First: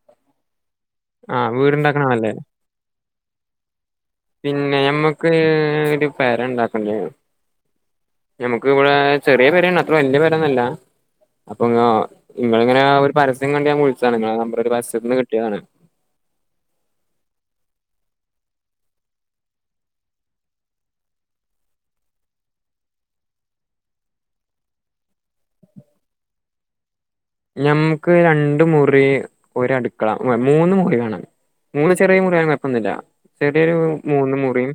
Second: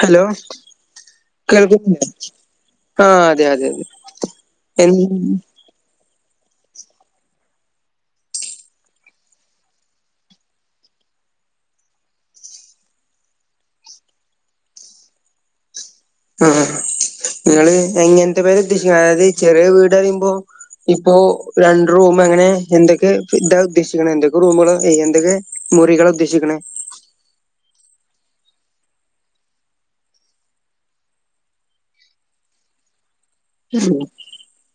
Hello ആ കേൾക്കുന്നില്ലേ വീടുണ്ടാക്കണാണല്ലേ ആഹ് അതെ അതെ അതെ പിന്നെ എൻ നമ്മക്ക് ഒരു പെര ഉണ്ടാക്കണ്ടയൊ ഞമ്മക്ക് ഇവിടെ ചെറിയ പേരയാണ്‌ അത്ര വല്യ പെരയൊന്നുമല്ല അപ്പൊ നിങ്ങൾ ഇങ്ങനെ ഒരു പരസ്യം കണ്ട് ഞാൻ വിളിച്ചതാണ് നിങ്ങളെ നമ്പറ് ഒരു പരസ്യത്തീന്ന് കിട്ടിയതാണ് നിങ്ങൾ എങ്ങനത്തെ പെരയാ ഉദ്ദേശിക്കുന്നത് അതായത് ഈ ചെറിയ വീടെന്ന് പറയുമ്പോ ഇപ്പൊ രണ്ട് റൂമ് എങ്ങനെ എന്തൊക്കെ ഇതാ ഉദ്ദേശിക്കണെ എന്തൊക്കെ റൂമുകളാ എന്തൊക്കെ മുറികളാ ഉദ്ദേശിക്കണേ ഞമ്മക്ക് രണ്ട് മുറി ഒരു അടുക്കള മൂന്ന് മുറി വേണം മൂന്ന് ചെറിയ മുറിയാണേൽ കൊയപ്പൊന്നില്ല ചെറിയൊരു മൂന്ന് മുറിയും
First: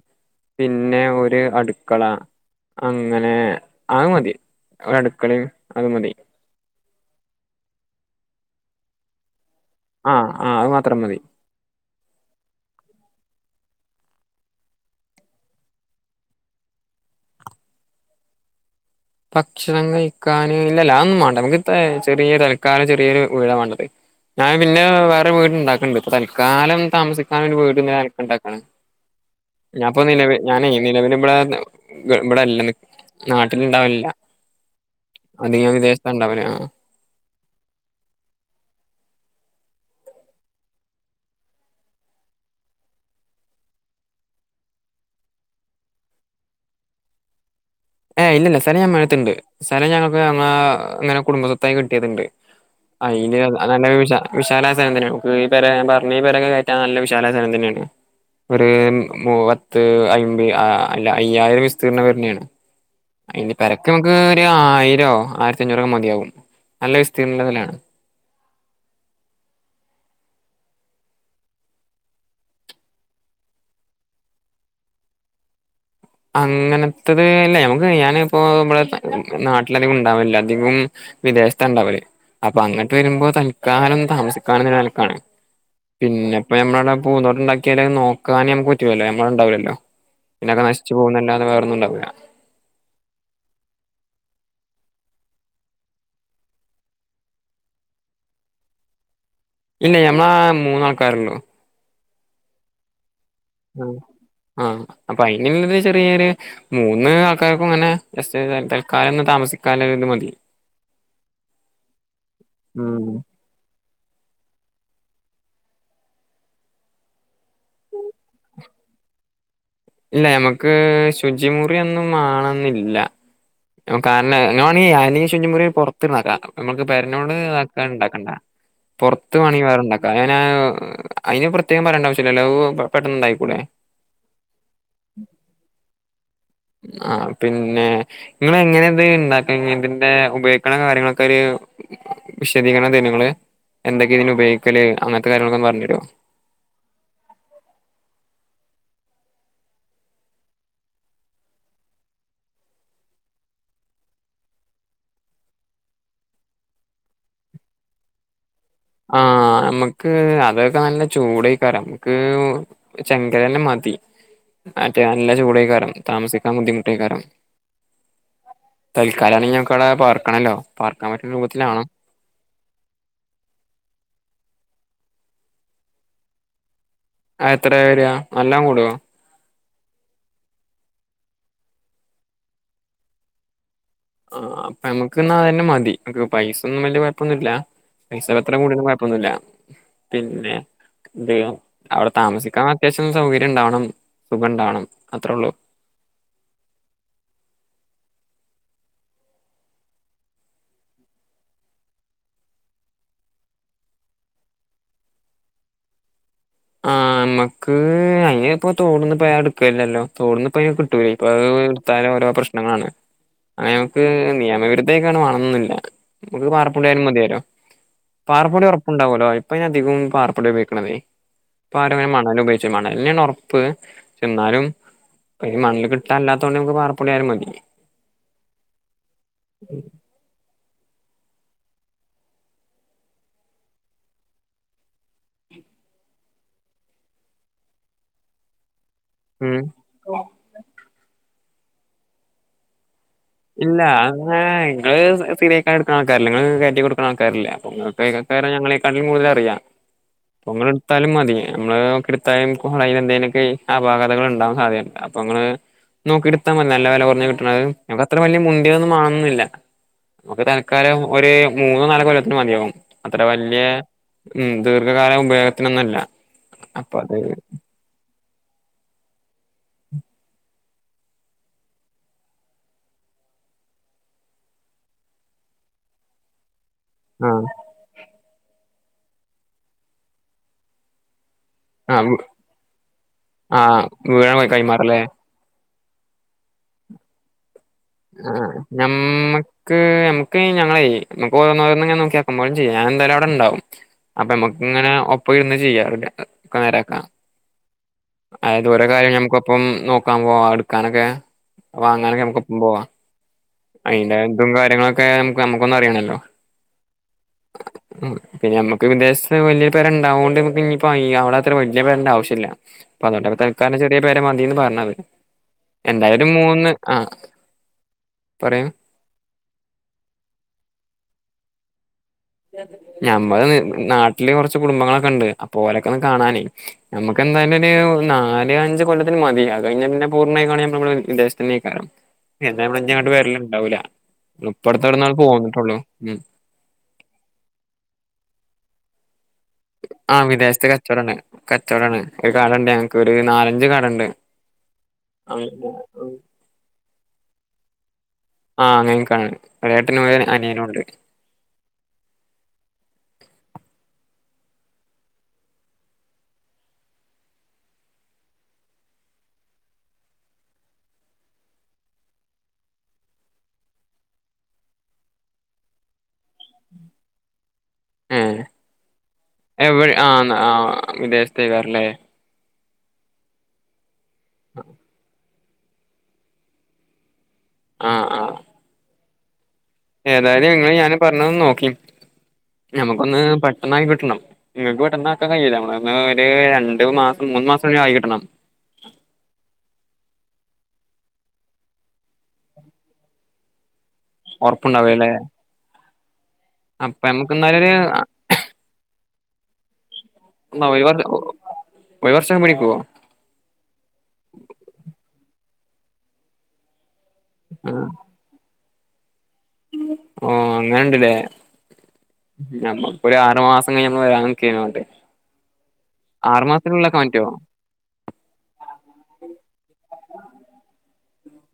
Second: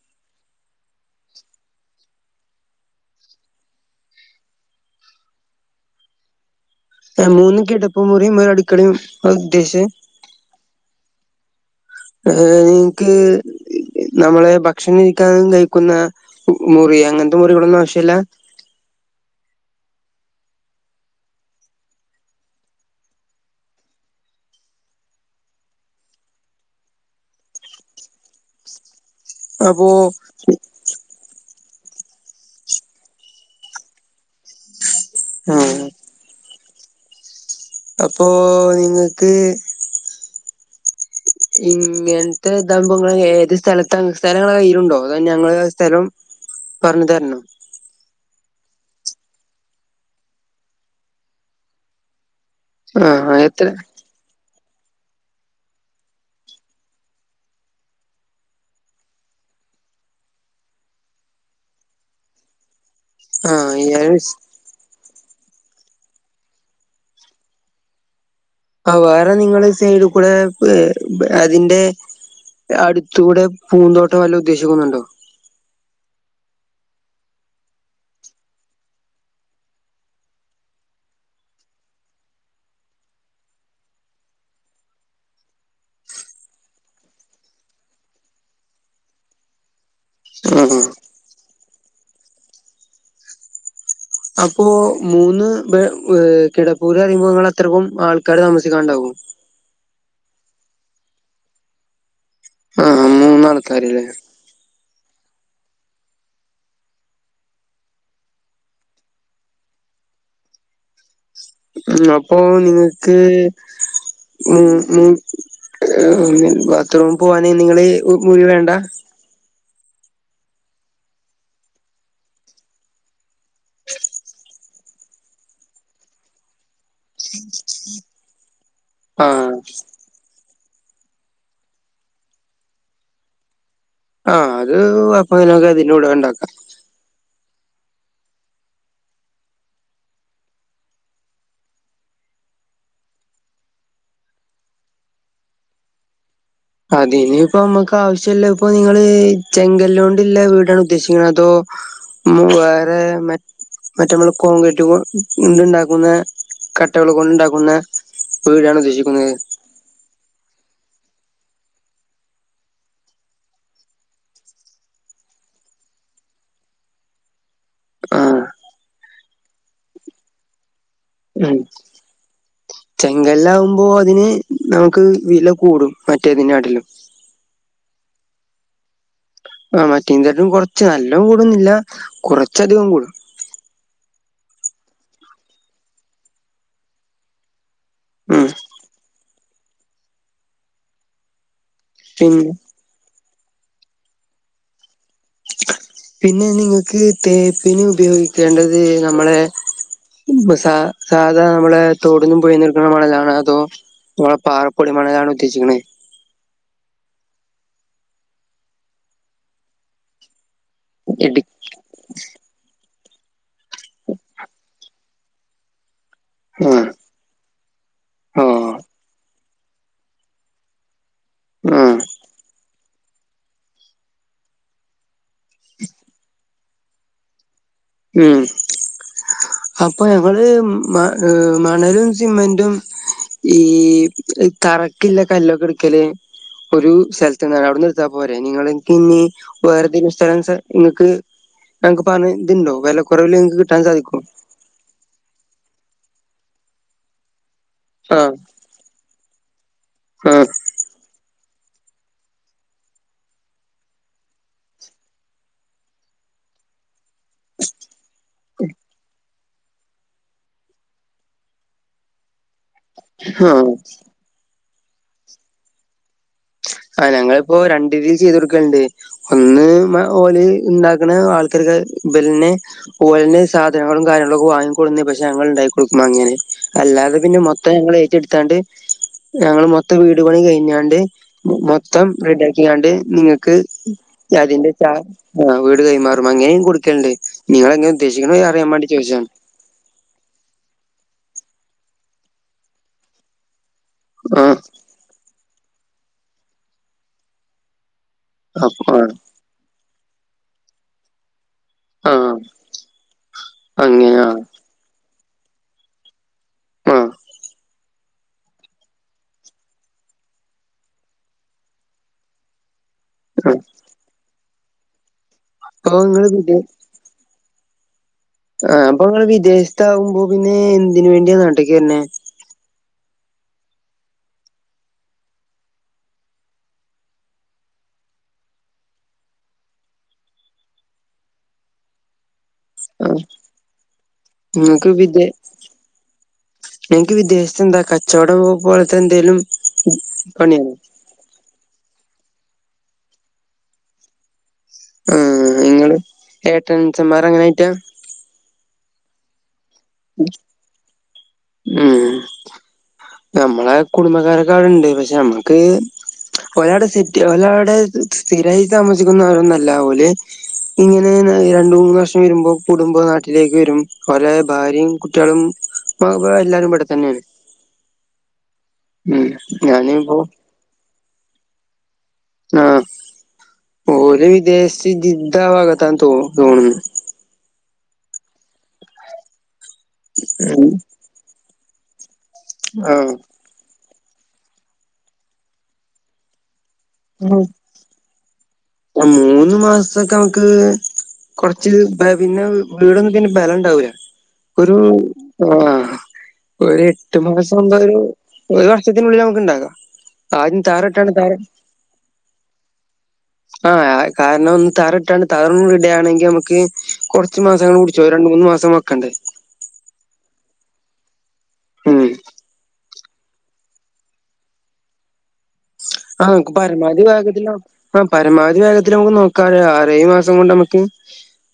പിന്നെ ഒരു അടുക്കള അങ്ങനെ അത് മതി ഒരു അടുക്കളയും അത് മതി ആഹ് മൂന്ന് കിടപ്പ് മുറിയും ഒരു അടുക്കളയും ഉദ്ദേശിച്ചേ ആഹ് ആഹ് അത് മാത്രം മതി ഏ നിങ്ങക്ക് നമ്മള് ഭക്ഷണം ഇരിക്കാനും കഴിക്കുന്ന മുറി അങ്ങനത്തെ മുറികളൊന്നും ആവശ്യവില്ല ഭക്ഷണം കഴിക്കാന് ഇല്ലില്ല അതൊന്നും വേണ്ട നമുക്ക് ഇപ്പൊ ചെറിയൊരു തൽക്കാലം ചെറിയൊരു വീടാ വേണ്ടത് ഞാൻ പിന്നെ വേറെ വീടുണ്ടാക്കണ്ട് ഇപ്പൊ തൽക്കാലം താമസിക്കാൻ ഒരു വീടിങ്ങനെ [unintelligible] ഉണ്ടാക്കാണ് അപ്പോ ഞാനിപ്പൊ നിലവിൽ ഞാനെ നിലവിൽ ഇവിടെ ഇവിടല്ല നാട്ടിൽ ഇണ്ടാവലില്ല ആ അത് ഞാൻ വിദേശത്താ ഉണ്ടാവല് ആഹ് അപ്പോ ഇങ്ങക്ക് ഇങ്ങനത്തെ ഇതാവുമ്പോ നിങ്ങൾ ഏത് സ്ഥലത്താണ് സ്ഥലം ഇങ്ങടെ കയ്യിലുണ്ടോ അതോ ഞങ്ങള് സ്ഥലം പറഞ്ഞു തരണോ ഏഹ് ഇല്ലില്ല സ്ഥലം ഞമ്മളിടത്തുണ്ട് സ്ഥലം ഞങ്ങക്ക് ഞങ്ങ അങ്ങനെ കുടുംബ സ്വത്തായി കിട്ടിയതുണ്ട് അയിന് ആഹ് എത്ര നല്ല പ്ലെയ്സാ വിശാലായ സ്ഥലം തന്നയാ നമ്മക്ക് ഈ പെര ഞാൻ പറഞ്ഞ ഈ പെരയൊക്കെ കേറ്റാൻ നല്ല വിശാലായ സ്ഥലം തന്നെയാണ് ഒരു മൂ പത്ത് അയ്മ്പ അല്ല അയ്യായിരം വിസ്തീർണം വരുന്നയാണ് അയിന് ആഹ് പെരക്ക്‌ അയ്യായിരം നമുക്ക് വെച്ച് ഒരു ആയിരവോ ആയിരത്തി അഞ്ഞൂറോ മതിയാവും നല്ല വിസ്തീർണ്ണത്തിലാണ് ആഹ് വേറെ നിങ്ങൾ സൈഡിൽ കൂടെ അതിന്റെ അടുത്തൂടെ പൂന്തോട്ടവോ വല്ലോ ഉദ്ദേശിക്കുന്നുണ്ടോ അങ്ങനത്തേത് അല്ലേ നമക്ക് ഞാൻ ഇപ്പോ നമ്മ നാട്ടിലധികം ഉണ്ടാവലില്ല അധികം വിദേശത്താ ഉണ്ടാവല് അപ്പൊ അങ്ങോട്ട് വരുമ്പോ തൽക്കാലം താമസിക്കാനുള്ള നിലക്കാണ് പിന്നെപ്പ ഞമ്മൾ അവിടെ പൂന്തോട്ടുണ്ടാക്കിയാലും നോക്കാനും നമുക്ക് പറ്റുലല്ലോ നമ്മളുണ്ടാവില്ലല്ലോ പിന്നൊക്കെ ആഹ് നശിച്ചു പോവുന്നല്ലതെ വേറോന്നുണ്ടവില്ല അപ്പോ മൂന്ന് ബെ കിടപ്പൂരയുമ്പോ നിങ്ങൾ അത്രക്കും ആൾക്കാര് താമസിക്കാണ്ടാവോ ഇല്ലേ നമ്മൾ മൂന്നാൾക്കാരുള്ളൂ ആഹ് മൂന്നാൾ ആഹ് ആഹ് അപ്പൊ അയിനുള്ളത് ചെറിയൊരു മൂന്ന് ആൾക്കാര്ക്കും ഇങ്ങനെ ജെസ് തൽക്കാലം ഒന്ന് താമസിക്കാൻല വീട് മതി. ഉം അപ്പൊ ഉം നിങ്ങക്ക് ഉം ഉം. ബാത്റൂമിൽ പോവാന് നിങ്ങള് മുറി വേണ്ട. ല്ലാ ഞമ്മക്ക് ശുജിമുറി ഒന്നും മാണെന്നില്ല. ഹ്മ് കാർണം [unintelligible] ശുജിമുറി പൊർത്ത്ന്നാക്കാം നമ്മക്ക് പെര്നോട് ആക്കാൻ ഇണ്ടാക്കണ്ട. [inaudible] പൊർത്ത് ആഹ് വാണെങ്കി വേറണ്ടാക്കാം ഞാനഹ് അയ്ന് പ്രത്യേകം പറയണ്ട ആവ്ശ്യല്ലല്ലോ ഊഹ് പെട്ടന്നുണ്ടായിക്കൂടെ. ആഹ് അത് അപ്പോഹ്നൊക്കെ അതിൽ കൂട് തന്നെ ഇണ്ടാക്കാ. ആഹ് പിന്നെ. ഇങ്ങളെങ്ങനെത് ഇണ്ടാക്ക്‌ങ്ങ്തിന്റെ ഉപയോഗിക്ക്‌ണ കാര്യങ്ങളൊക്കെ ഒര്. വിശദീകരണം തരോ ങ്ങള് എന്തൊക്കെതിന് ഉപയോഗിക്കല് അങ്ങൻത്തെ കാര്യങ്ങളൊക്കൊന്ന് പറഞ്ഞരോ? അതിന് ഇപ്പം അമ്മക്ക് ആവ്ശ്യല്ലപ്പൊ നിങ്ങള് ചെങ്കല്ലോണ്ട്ല്ല വീടാണോ ഉദ്ദേശിക്കുന്ന അതോ? ഹ്മ് വേറെ മ മറ്റ അമ്മള് കോൺക്രീറ്റ് കൊഹ് ണ്ട്ണ്ടാക്കുന്ന കട്ടകൾ കൊണ്ടുണ്ടാക്കുന്ന. വീടാണ്ദ്ശ്. ആഹ് അമ്മ. ക്ക് അതൊക്കെ നല്ല ചൂടേക്കാരം മുക്ക് ചെങ്കല്ലന്നമതി. മറ്റേ നല്ല ചൂടേക്കാരം താമസിക്കാൻ ബുദ്ധിമുട്ടേക്കാരം. ആഹ് തൽക്കാലാണെങ്കി ഞങ്ങ്ക്കൗടെ പാർക്കണല്ലോ പാർക്കാൻ പറ്റ്ന്ന ഉം രൂപത്തിലാണം. ചെങ്കല്ലാവുമ്പോ അതിന് നമുക്ക് വില കൂടും മറ്റേതിനാട്ടിലും. അഎത്രെ വരാ നല്ലം കൂടോ? ആഹ് മറ്റീങ്കാട്ടും കൊറച്ച് നല്ലും കൂടൊന്നുല്ല കുറച്ചധികം കൂടും. ആഹ് അപ്പൊ അമ്മക്ക് അതന്നെ മതി ഇൻക് പൈസൊന്നും വല്യ കൊയ്പ്പൊന്നുല്ല. ഉം പൈസത്ര കൂടിയാലും കൊയപ്പൊന്നുല്ല പിന്നെ എന്തെയ്യും അവ്ടെ പിന്നെ താമസിക്കാൻ. അത്യാവ്ശ്യം സൗകര്യം ഇണ്ടാവണം സുഖം ഇണ്ടാവണം അത്രള്ളൂ. പിന്നെ നിങ്ങക്ക് തേപ്പ്ന് ഉപയോഗിക്കേണ്ടത് മ്മളെ. ഹ്മ് സാ സാധാ അമ്മളെ തോടുന്നും പോയേന്നും ഇട്ക്ണ മണലാണോ അതോ. [unintelligible] പാറപ്പൊടി മണലാണോ ഉദ്ദേശിക്ക്‌ണേ? ആഹ് അമ്മക്ക് അങ്ങനെപ്പൊ തോട്ന്ന്പ്പ ഞാ ഇട്ക്കൽലല്ലോ തോട്ന്ന്പ്പയ് കി. ട്ട് ഇടി പഹ് എടുത്താലോരോ പ്രശ്നങ്ങളാണ് അങ്ങനങ്ങക്ക് നിയമവിരുദ്ധേ. ക്കങ്ങനെ വാണംന്ന്ല്ല മക്ക് ആഹ് പാറപ്പൊടിയാലും മതിയരൊ പാറപ്പൊടി ആഹ് ഒർപ്പുണ്ടാവല്ലോ ഇപ്പ ഞാ അധികു പാറപ്പൊടി ഉപോഗിക്ക്‌ണതെ. ഇപ്പ ആരു ആഹ് അങ്ങനെ മണൽ ഉപയോയ്ച്ച് മണൽന്നേണ് ഒറപ്പ് എന്നാലും. ഇപ്പഅയിന് മണൽ കിട്ടാല്ലാത്തോണ്ട് നമക്ക് പറപ്പൊടിയാലും മതി. ഉം അപ്പൊ ഞങ്ങള് മ മണലും സിമെന്റും. ഈഹ് തറക്കില്ല കല്ലൊക്കെട്ക്കല്. ഒരു സെൽത്ത്ന്നാണ് അവ്ട്ന്ന് ഇട്ത്താപ്പോരെ നിങ്ങളി. പിന്നെ ഉം വേറെതെങ്കിലും സ്ഥലം വെച്ചാ ഇങ്ങക്ക് ഇങ്ങക്ക് പറഞ്ഞ പ ഇതുണ്ടോ വെല കൊറവില് ഇങ്ങക്ക് കിട്ടാൻ സാധിക്കും. അഹ് സ് [unintelligible] ആൾക്കാരെല്ലെ ങ്ങള് കയറ്റി കൊട്ക്ക്ണ ആൾക്കാര്ല്ലെ അപ്പങ്ങ ആഹ് [unintelligible] ഞങ്ങളെ. ക്കാലും കൂടുതലറിയാ ആഹ് പ്പങ്ങള്ട്ത്താലും മതി. നമ്മള് ഓക്കിട്ത്താലും കും അയിലെന്തേലൊക്കെ അപാകതകൾ ഇണ്ടാവാൻ സാധ്യത അപ്പൊ ഇങ്ങള്. നോക്കിട്ത്താ മതി നല്ല വെല കൊർഞ്ഞ് കിട്ട്ണഹ്. നമക്ക് അത്ര വല്യ മുന്തിയൊന്നും മാണണംന്നില്ല മുക്ക് തൽക്കാലം ഒര് മൂന്നോ നാലോ കൊല്ലത്തിന് മത്യാവും. അത്ര വല്യ ആഹ് ഉം ദീർഘകാലം ഉപയോഗത്തിനൊന്നുല്ല. ആഹ് ഞങ്ങളിപ്പോ രണ്ട് രീതി ചെയ്തൊട്ക്കണ്ട് ഒന്ന് മ ഓല് ഇണ്ടാക്ക്ണ ആൾക്കാര്ക്കെ ബലെന്നെ ഓലെന്നെ സാധനങ്ങളും കാര്യങ്ങളൊക്കെ വാങ്ങിക്കൊട്ന്ന് പക്ഷേ ഞങ്ങൾ ഇണ്ടാക്കി കൊട്ക്കു അങ്ങനെ അല്ലാതെ പിന്നെ ആഹ് മൊത്തം ഞങ്ങൾ ഏറ്റെട്ത്താണ്ട് ഞങ്ങള് മൊത്തം വീട്പണി കയ്ഞ്ഞാണ്ട് മൊത്തം ആഹ് റെഡിയാക്കിയാണ്ട് നിങ്ങക്ക് ആഹ് വീഴാൻ പോയി അതിന്റെ ച കൈമാറല്ലേ ആഹ് വീട് കൈമാറും അങ്ങനെയും കൊടുക്കണണ്ട് നിങ്ങളെങ്ങനെ ഉദ്ദേശിക്കണ് അറിയാൻ വേണ്ടി ചോദിച്ചയാണ് നക്ക് നമക്ക് ഞങ്ങള് നമക്ക് ഓരോന്നോരോന്ന് നോക്കിയക്കുമ്പോഴും ചെയ്യ ഞാൻ എന്തായാലും അവിടെ ഉണ്ടാവും. അപ്പൊ ആഹ് നമ്മുക്ക് ഇങ്ങനെ ഒപ്പം ഇരുന്ന് ചെയ്യാക്കെ നേരാക്ക അതത് അപ്പ ഓരോ കാര്യം ആഹ് നമുക്കൊപ്പം നോക്കാൻ പോവാ എടുക്കാനൊക്കെ വാങ്ങാനൊക്കെ ആഹ് നമുക്കൊപ്പം പോവാ അങ്ങനെ അതിന്റെ ആഹ് ഇതും കാര്യങ്ങളൊക്കെ നമക്ക് നമ്മുക്കൊന്നും അറിയണല്ലോ ആഹ് പിന്നെ നമുക്ക് വിദേശത്ത് വലിയ പേരുണ്ടാവുക കൊണ്ട് ഇപ്പോ അവിടെ അത്ര വലിയ പേരിന്റെ ആവശ്യമില്ല. അപ്പൊ അതോണ്ട് ആഹ് തൽക്കാലം ചെറിയ ഒരു പേര മതിന്ന് പറഞ്ഞത് അപ്പൊ നിങ്ങള് എന്തായാലും വിദേ മൂന്ന് ആഹ് പറയൂ ആഹ് അപ്പൊ നിങ്ങൾ വിദേശത്താകുമ്പോ പിന്നെ എന്തിന് വേണ്ടിയ നാട്ടേക്ക് വരണേ ഞമ്മള് നാട്ടില് കുറച്ച് കുടുംബങ്ങളൊക്കെ ഉണ്ട് അപ്പൊ ഓരൊക്കെ ഒന്ന് കാണാനേ ന എന്നിക്ക് എന്തായാലും ഒരു നാല് അഞ്ച് കൊല്ലത്തിന് മതി അത് കഴിഞ്ഞൽ പിന്നെ പൂർണ്ണമായി നമ്മൾ വിദേശത്ത് തന്നെയാകും എന്തമ്മള് അങ്ങോട്ട് ആഹ് വരല്ലണ്ടാവൂല നിങ്ങക്ക് ഇപ്പടത്തെവിടെന്നാള് പോന്നിട്ടുള്ളൂ ഉം നിക്ക് വിദേശത്ത് എന്താ കച്ചവടം പോലത്തെ എന്തേലും ആഹ് വിദേശത്ത് പണിയാണോ കച്ചവടാണ് കച്ചവടാണ് ഒരു കടയുണ്ട് ഞങ്ങക്ക് ഒരു നാലഞ്ച് കടയുണ്ട് ഉം നിങ്ങള് ഏട്ടൻ സ്ന്മാർ അങ്ങനൊയിട്ടാ ആഹ് അങ്ങനക്കാണ് ഒരു ഏട്ടനും ഒരു അനിയനുണ്ട് ഉം നമ്മളെ കുടുംബക്കാരക്കൊടുണ്ട് പക്ഷെ നമ്മക്ക് ഒരാവിടെ സെറ്റ് ഒരാവിടെ സ്ഥിരായി താമസിക്കുന്നവരൊന്നല്ല ഓല് ഇങ്ങനെ രണ്ട് മൂന്ന് വർഷം വരുമ്പോ കൂടുമ്പോ നാട്ടിലേക്ക് വരും അവര് ഭാര്യയും കുട്ടികളും പ്പൊ വ എല്ലാരും ഇവിടെ തന്നെയാണ്. ഏഹ് ഉം എവി ഞാനിപ്പോ ആഹ് ആഹ് വിദേശത്തേക്കാറല്ലേ ആഹ് ഓര് വിദേശ് ജിദ്ദ ഭാഗത്താണ് തോ തോന്നുന്നു ആഹ് ആഹ് ഏതായാലും നിങ്ങള് ഞാൻ പറഞ്ഞന്ന് നോക്കി നമുക്കൊന്ന് ആഹ് പേ ഒന്നായി കിട്ടണം നിങ്ങക്ക് പെട്ടെന്ന് ആക്കൻ കഴിയില്ല നമ്മള് ഒ ഒരു രണ്ടു മാസം മൂന്ന് മാസം ആയി കിട്ടണം ആഹ് മൂന്ന് മാസൊക്കെ നമുക്ക് കുറച്ച് ബ പിന്നെ വീടൊന്നും പിന്നെ ബലം ഉണ്ടാവൂല്ല ഒരു ഉറപ്പുണ്ടാവൂലല്ലേ ആഹ് ഒരു അപ്പൊ എട്ട് നമുക്ക് മാസം എന്നാലൊരു മുമ്പോ ഒരു ഒരു വർഷത്തിനുള്ളിൽ നമുക്ക് ഉണ്ടാക്കാം ആദ്യം ആഹ് ഒരുവർ താറിട്ടാണ് ഓ താറ ഒരുവർഷം പിടിക്കുവോ ആഹ് കാരണം ഒന്ന് തറ ഇട്ടണ്ട് തറുഡിടുയാണെങ്കി നമുക്ക് കുറച്ച് മാസങ്ങൾ കൂടി ചോ രണ്ട് മൂന്ന് മാസം വെക്കണ്ടേ ഓ അങ്ങനണ്ടല്ലേ ഉം ഞമ്മ ഒരു ആറു മാസം കഴിഞ്ഞിമ് വരൻ നിക്കുവരുന്നു അങ്ങട്ട് ആഹ് ആറു നക്ക് മാസത്തിനുള്ളിലാക്കാൻ പരമാവധി പറ്റുവോ വേഗത്തില്ല ആഹ് പരമാവധി വേഗത്തിൽ നമുക്ക് നോക്കാല ആറ് ഏഴ് മാസം കൊണ്ട് നമ്മുക്ക്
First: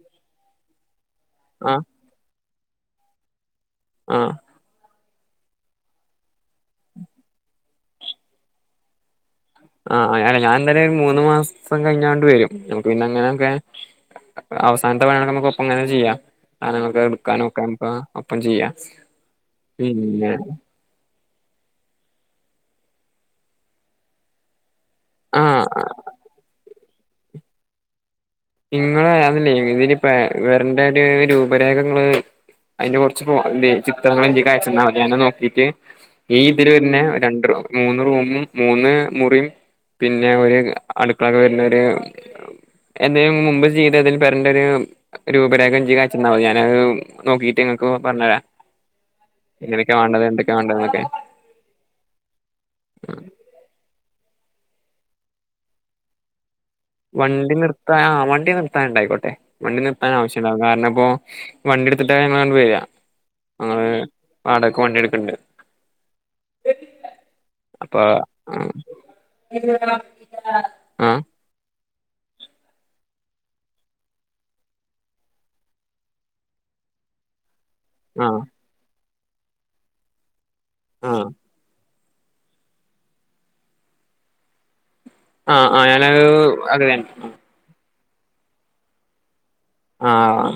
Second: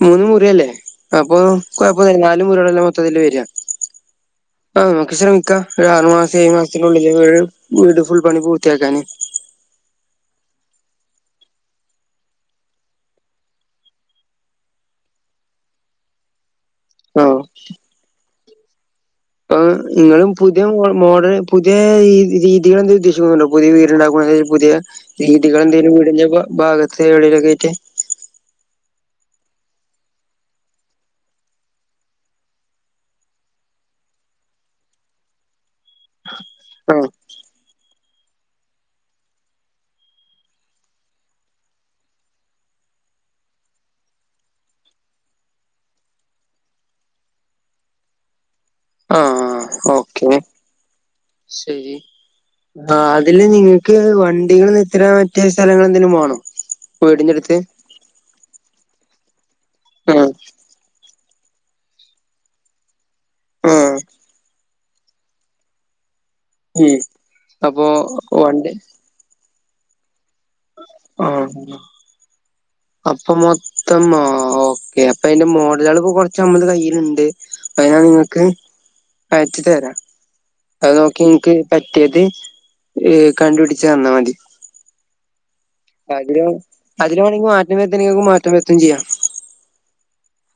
മൂന്ന് മുറില്ലേ അപ്പൊ ആഹ് കൊഴപ്പം ഒന്നുല്ല നാലുമുറികളല്ലെ മൊത്തത്തിൽ വരിക ആഹ് ആഹ് നമുക്ക് ശ്രമിക്കാം ഒരു ആറു മാസം ഏഴ് മാസത്തിനുള്ളിൽ വീട് ഫുൾ പണി പൂർത്തിയാക്കാന് ആഹ് അല്ലെ ഞാൻ എന്തായാല് ഒരു മൂന്ന് മാസം കഴിഞ്ഞാണ്ട് വരും നമക്ക് പിന്നെ അങ്ങനെ നിക്ക അവസാനത്തെ വേഗങ്ങനെ ഒപ്പം അങ്ങനെ ചെയ്യാം ആഹ് നമ്മുക്ക് ആഹ് എടുക്കാനും വയ്ക്കാനൊക്ക ഒപ്പം ചെയ്യാം അപ്പ നിങ്ങളും പിന്നെ പുതിയോ മോ മോഡല് പുതിയ രീതി രീതികൾ എന്ത് ഉദ്ദേശിക്കുന്നുണ്ടോ പുതിയ വീട് ഉണ്ടാക്കുവാൻ പുതിയ രീതികൾ ആഹ് എന്തെങ്കിലും വീടിന്റെ ഭ ഭാഗത്ത് എവിടലൊക്കെ ആയിട്ട് നിങ്ങള് അതിലെ ഇതില്പ് വരണ്ട ഒരു രൂപരേഖങ്ങള് അതിന്റെ കുറച്ച് ചിത്രങ്ങള് എന്റെയിലേക്ക് അയച്ചു തന്നാമതി അതിന നോക്കീട്ട് ഈ ഇതില് പിന്നെ ആഹ് രണ്ട് മൂന്ന് റൂമും. മൂന്ന് മുറിയും പിന്നെ ഒരു അടുക്കളക്കെ വരുന്ന ഒരു എന്തേനും മുമ്പ് ചെയ്തതിൽ പെരന്റര് രൂപരേഖ എന്റെക്കി അയച്ചെന്ന മതി ഞാനത് നോക്കിട്ട്ങ്ങക്ക് പറഞ്ഞരെ ആഹ് ആഹ് ഓക്കെ വേണ്ടതെന്നൊക്കെ ശെരി ആ അതില് നിങ്ങക്ക് വണ്ടികൾ നിർത്തിടാൻ പറ്റിയ സ്ഥലങ്ങള് എന്തേലും വാണോ വണ്ടി നിർത്താൻ ആഹ് വണ്ടി നിർത്താന്ണ്ടായിക്കോട്ടെ വണ്ടി നിർത്താൻ ആഹ് ആവശ്യംണ്ടാവും കാരണപ്പോ വണ്ടി എടുത്തിട്ട് ഞങ്ങള അങ്ങണ്ട് വര ഞങ്ങള് ആഹ് വാടക്ക് വണ്ടി എട്ക്ക്ണ്ട് ഉം അപ്പൊ അഹ് വണ്ടി ഓന്ന് അപ്പൊ മൊത്തം ഓക്കേ അപ്പൊ അയിന്റെ മോഡല്കള്പ്പം കൊറച്ച് ഞമ്മള്ത് കയ്യില്ണ്ട് അത് ഞാൻ ആഹ് ഇങ്ങക്ക് അയച്ച് തരാ അത് നോക്കി ആഹ് ഇന്ക്ക് പറ്റിത് കണ്ടുപിടിച്ച് തന്നാ മതി ആഹ് ആഹ് ഞാന് അതിൽ അതില് വേണങ്കി മാറ്റം വെര്ത്തണെങ്കി ഇങ്ങക്കെ മാറ്റം വര്ത്തും ചെയ്യ ആഹ്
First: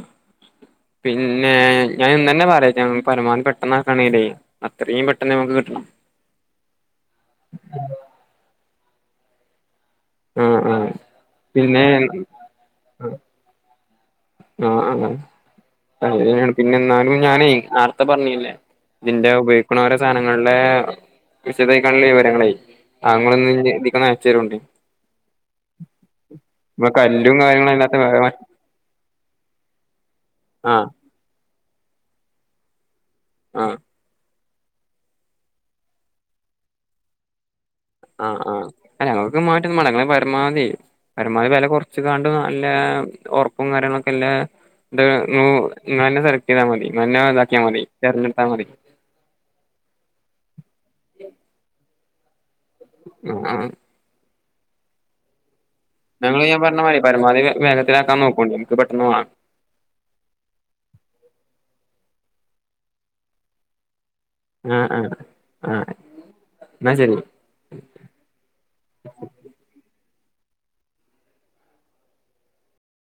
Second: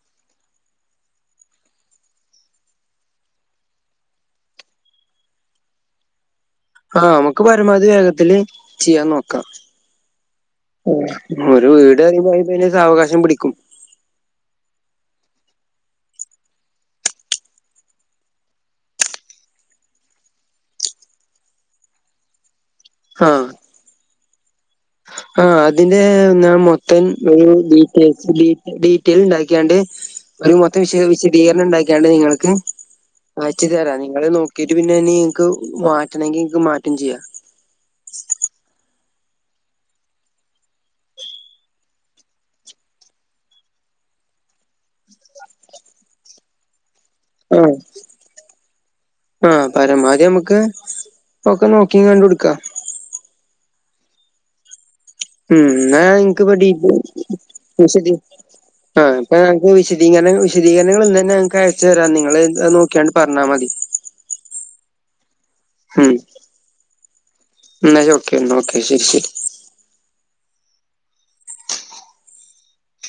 പിന്നെ ഞാൻ ഇന്ന്നെ പറയാ പരമാവതി പെട്ടെന്ന് ആക്കണേലേ അത്രയും പെട്ടെന്ന് ഞമ്മക്ക് കിട്ടണം ആഹ് അമ്മക്ക് പരമാവധി വേഗത്തില് ചിയ്യാൻ നോക്ക ആഹ് ആഹ് ഒര് പിന്നെ വീട്റയുമ്പോ അഹ്പ്പയിന് സാവകാശം പിടിക്കും ആഹ് ആഹ് അങ്ങനാണ് പിന്നെന്നാലും ഞാനേയ് നാർത്തെ പറഞ്ഞില്ലേ ഇതിന്റെ ഉപയോഗിക്കുന്ന ഓരോ സാധനങ്ങളിലെ വിസതൈക്കാറുള്ള വിവരങ്ങളായി. അങ്ങളെന്ന് ഇതി കൊന്ന് അയച്ചെരൂണ്ടി ആഹ് അതിന്റെ ഞാൻ മൊത്തം കല്ലും ഒരു കാര്യങ്ങളും അല്ലാത്ത വേറെ ഡീറ്റേൽസ്ൽ ഡീറ്റെയിൽ ണ്ടാക്കിയാണ്ട് ഒരു മൊത്തം ആഹ് വിശ വിശദീകരണം ണ്ടാക്കിയാണ്ട് നിങ്ങൾക്ക് അയച്ചു ആഹ് തരാ നിങ്ങള് നോക്കിട്ട് പിന്നെ നീങ്ങക്ക് മാറ്റണെങ്കി ഇങ്ങക്ക് മാറ്റും ചെയ്യാം ആഹ് ആഹ് ഞക്ക് മാറ്റൊന്നു മാണ്ട ഞങ്ങള് പരമാതി പരമാവതി വെല കൊറച്ച് കാണ്ട് നല്ല ഒറപ്പും കാര്യങ്ങളൊക്കെല്ലെ ണ്ട്ന്നു ഇങ്ങളെന്നെ സെലക്ട് ചെയ്താ മതി ഇങ്ങളന്നെ താക്കിയാ മതി എറിഞ്ഞ്ട്ടാ മതി ആഹ് പരമാവധി അമ്മക്ക് ഒക്കെ നോക്കി കണ്ടുട്ക്ക [unintelligible] ഉം ന്നാ ഞങ്ങള് ഇന്ക്ക്പ്പ ഞാൻ ടി പറഞ്ഞ മാതിരി പരമാവധി വിശതി വേഗത്തിലാക്കാൻ നോക്കോണ്ടി നമുക്ക് ആ പെട്ടെന്ന് വാണം പ്പ വിശദീകരണങ്ങൾ വിശദീകരണങ്ങള് ഇന്ന് തന്നെങ്ങക്ക് അയച് തരാ നിങ്ങള് നോക്കിയാണ്ട് പറഞ്ഞ മതി ആഹ് ആഹ് ആഹ് എന്നാ ശെരി നാഴ് ഓക്കെ എന്ന ഓക്കെ ശെരി ശെരി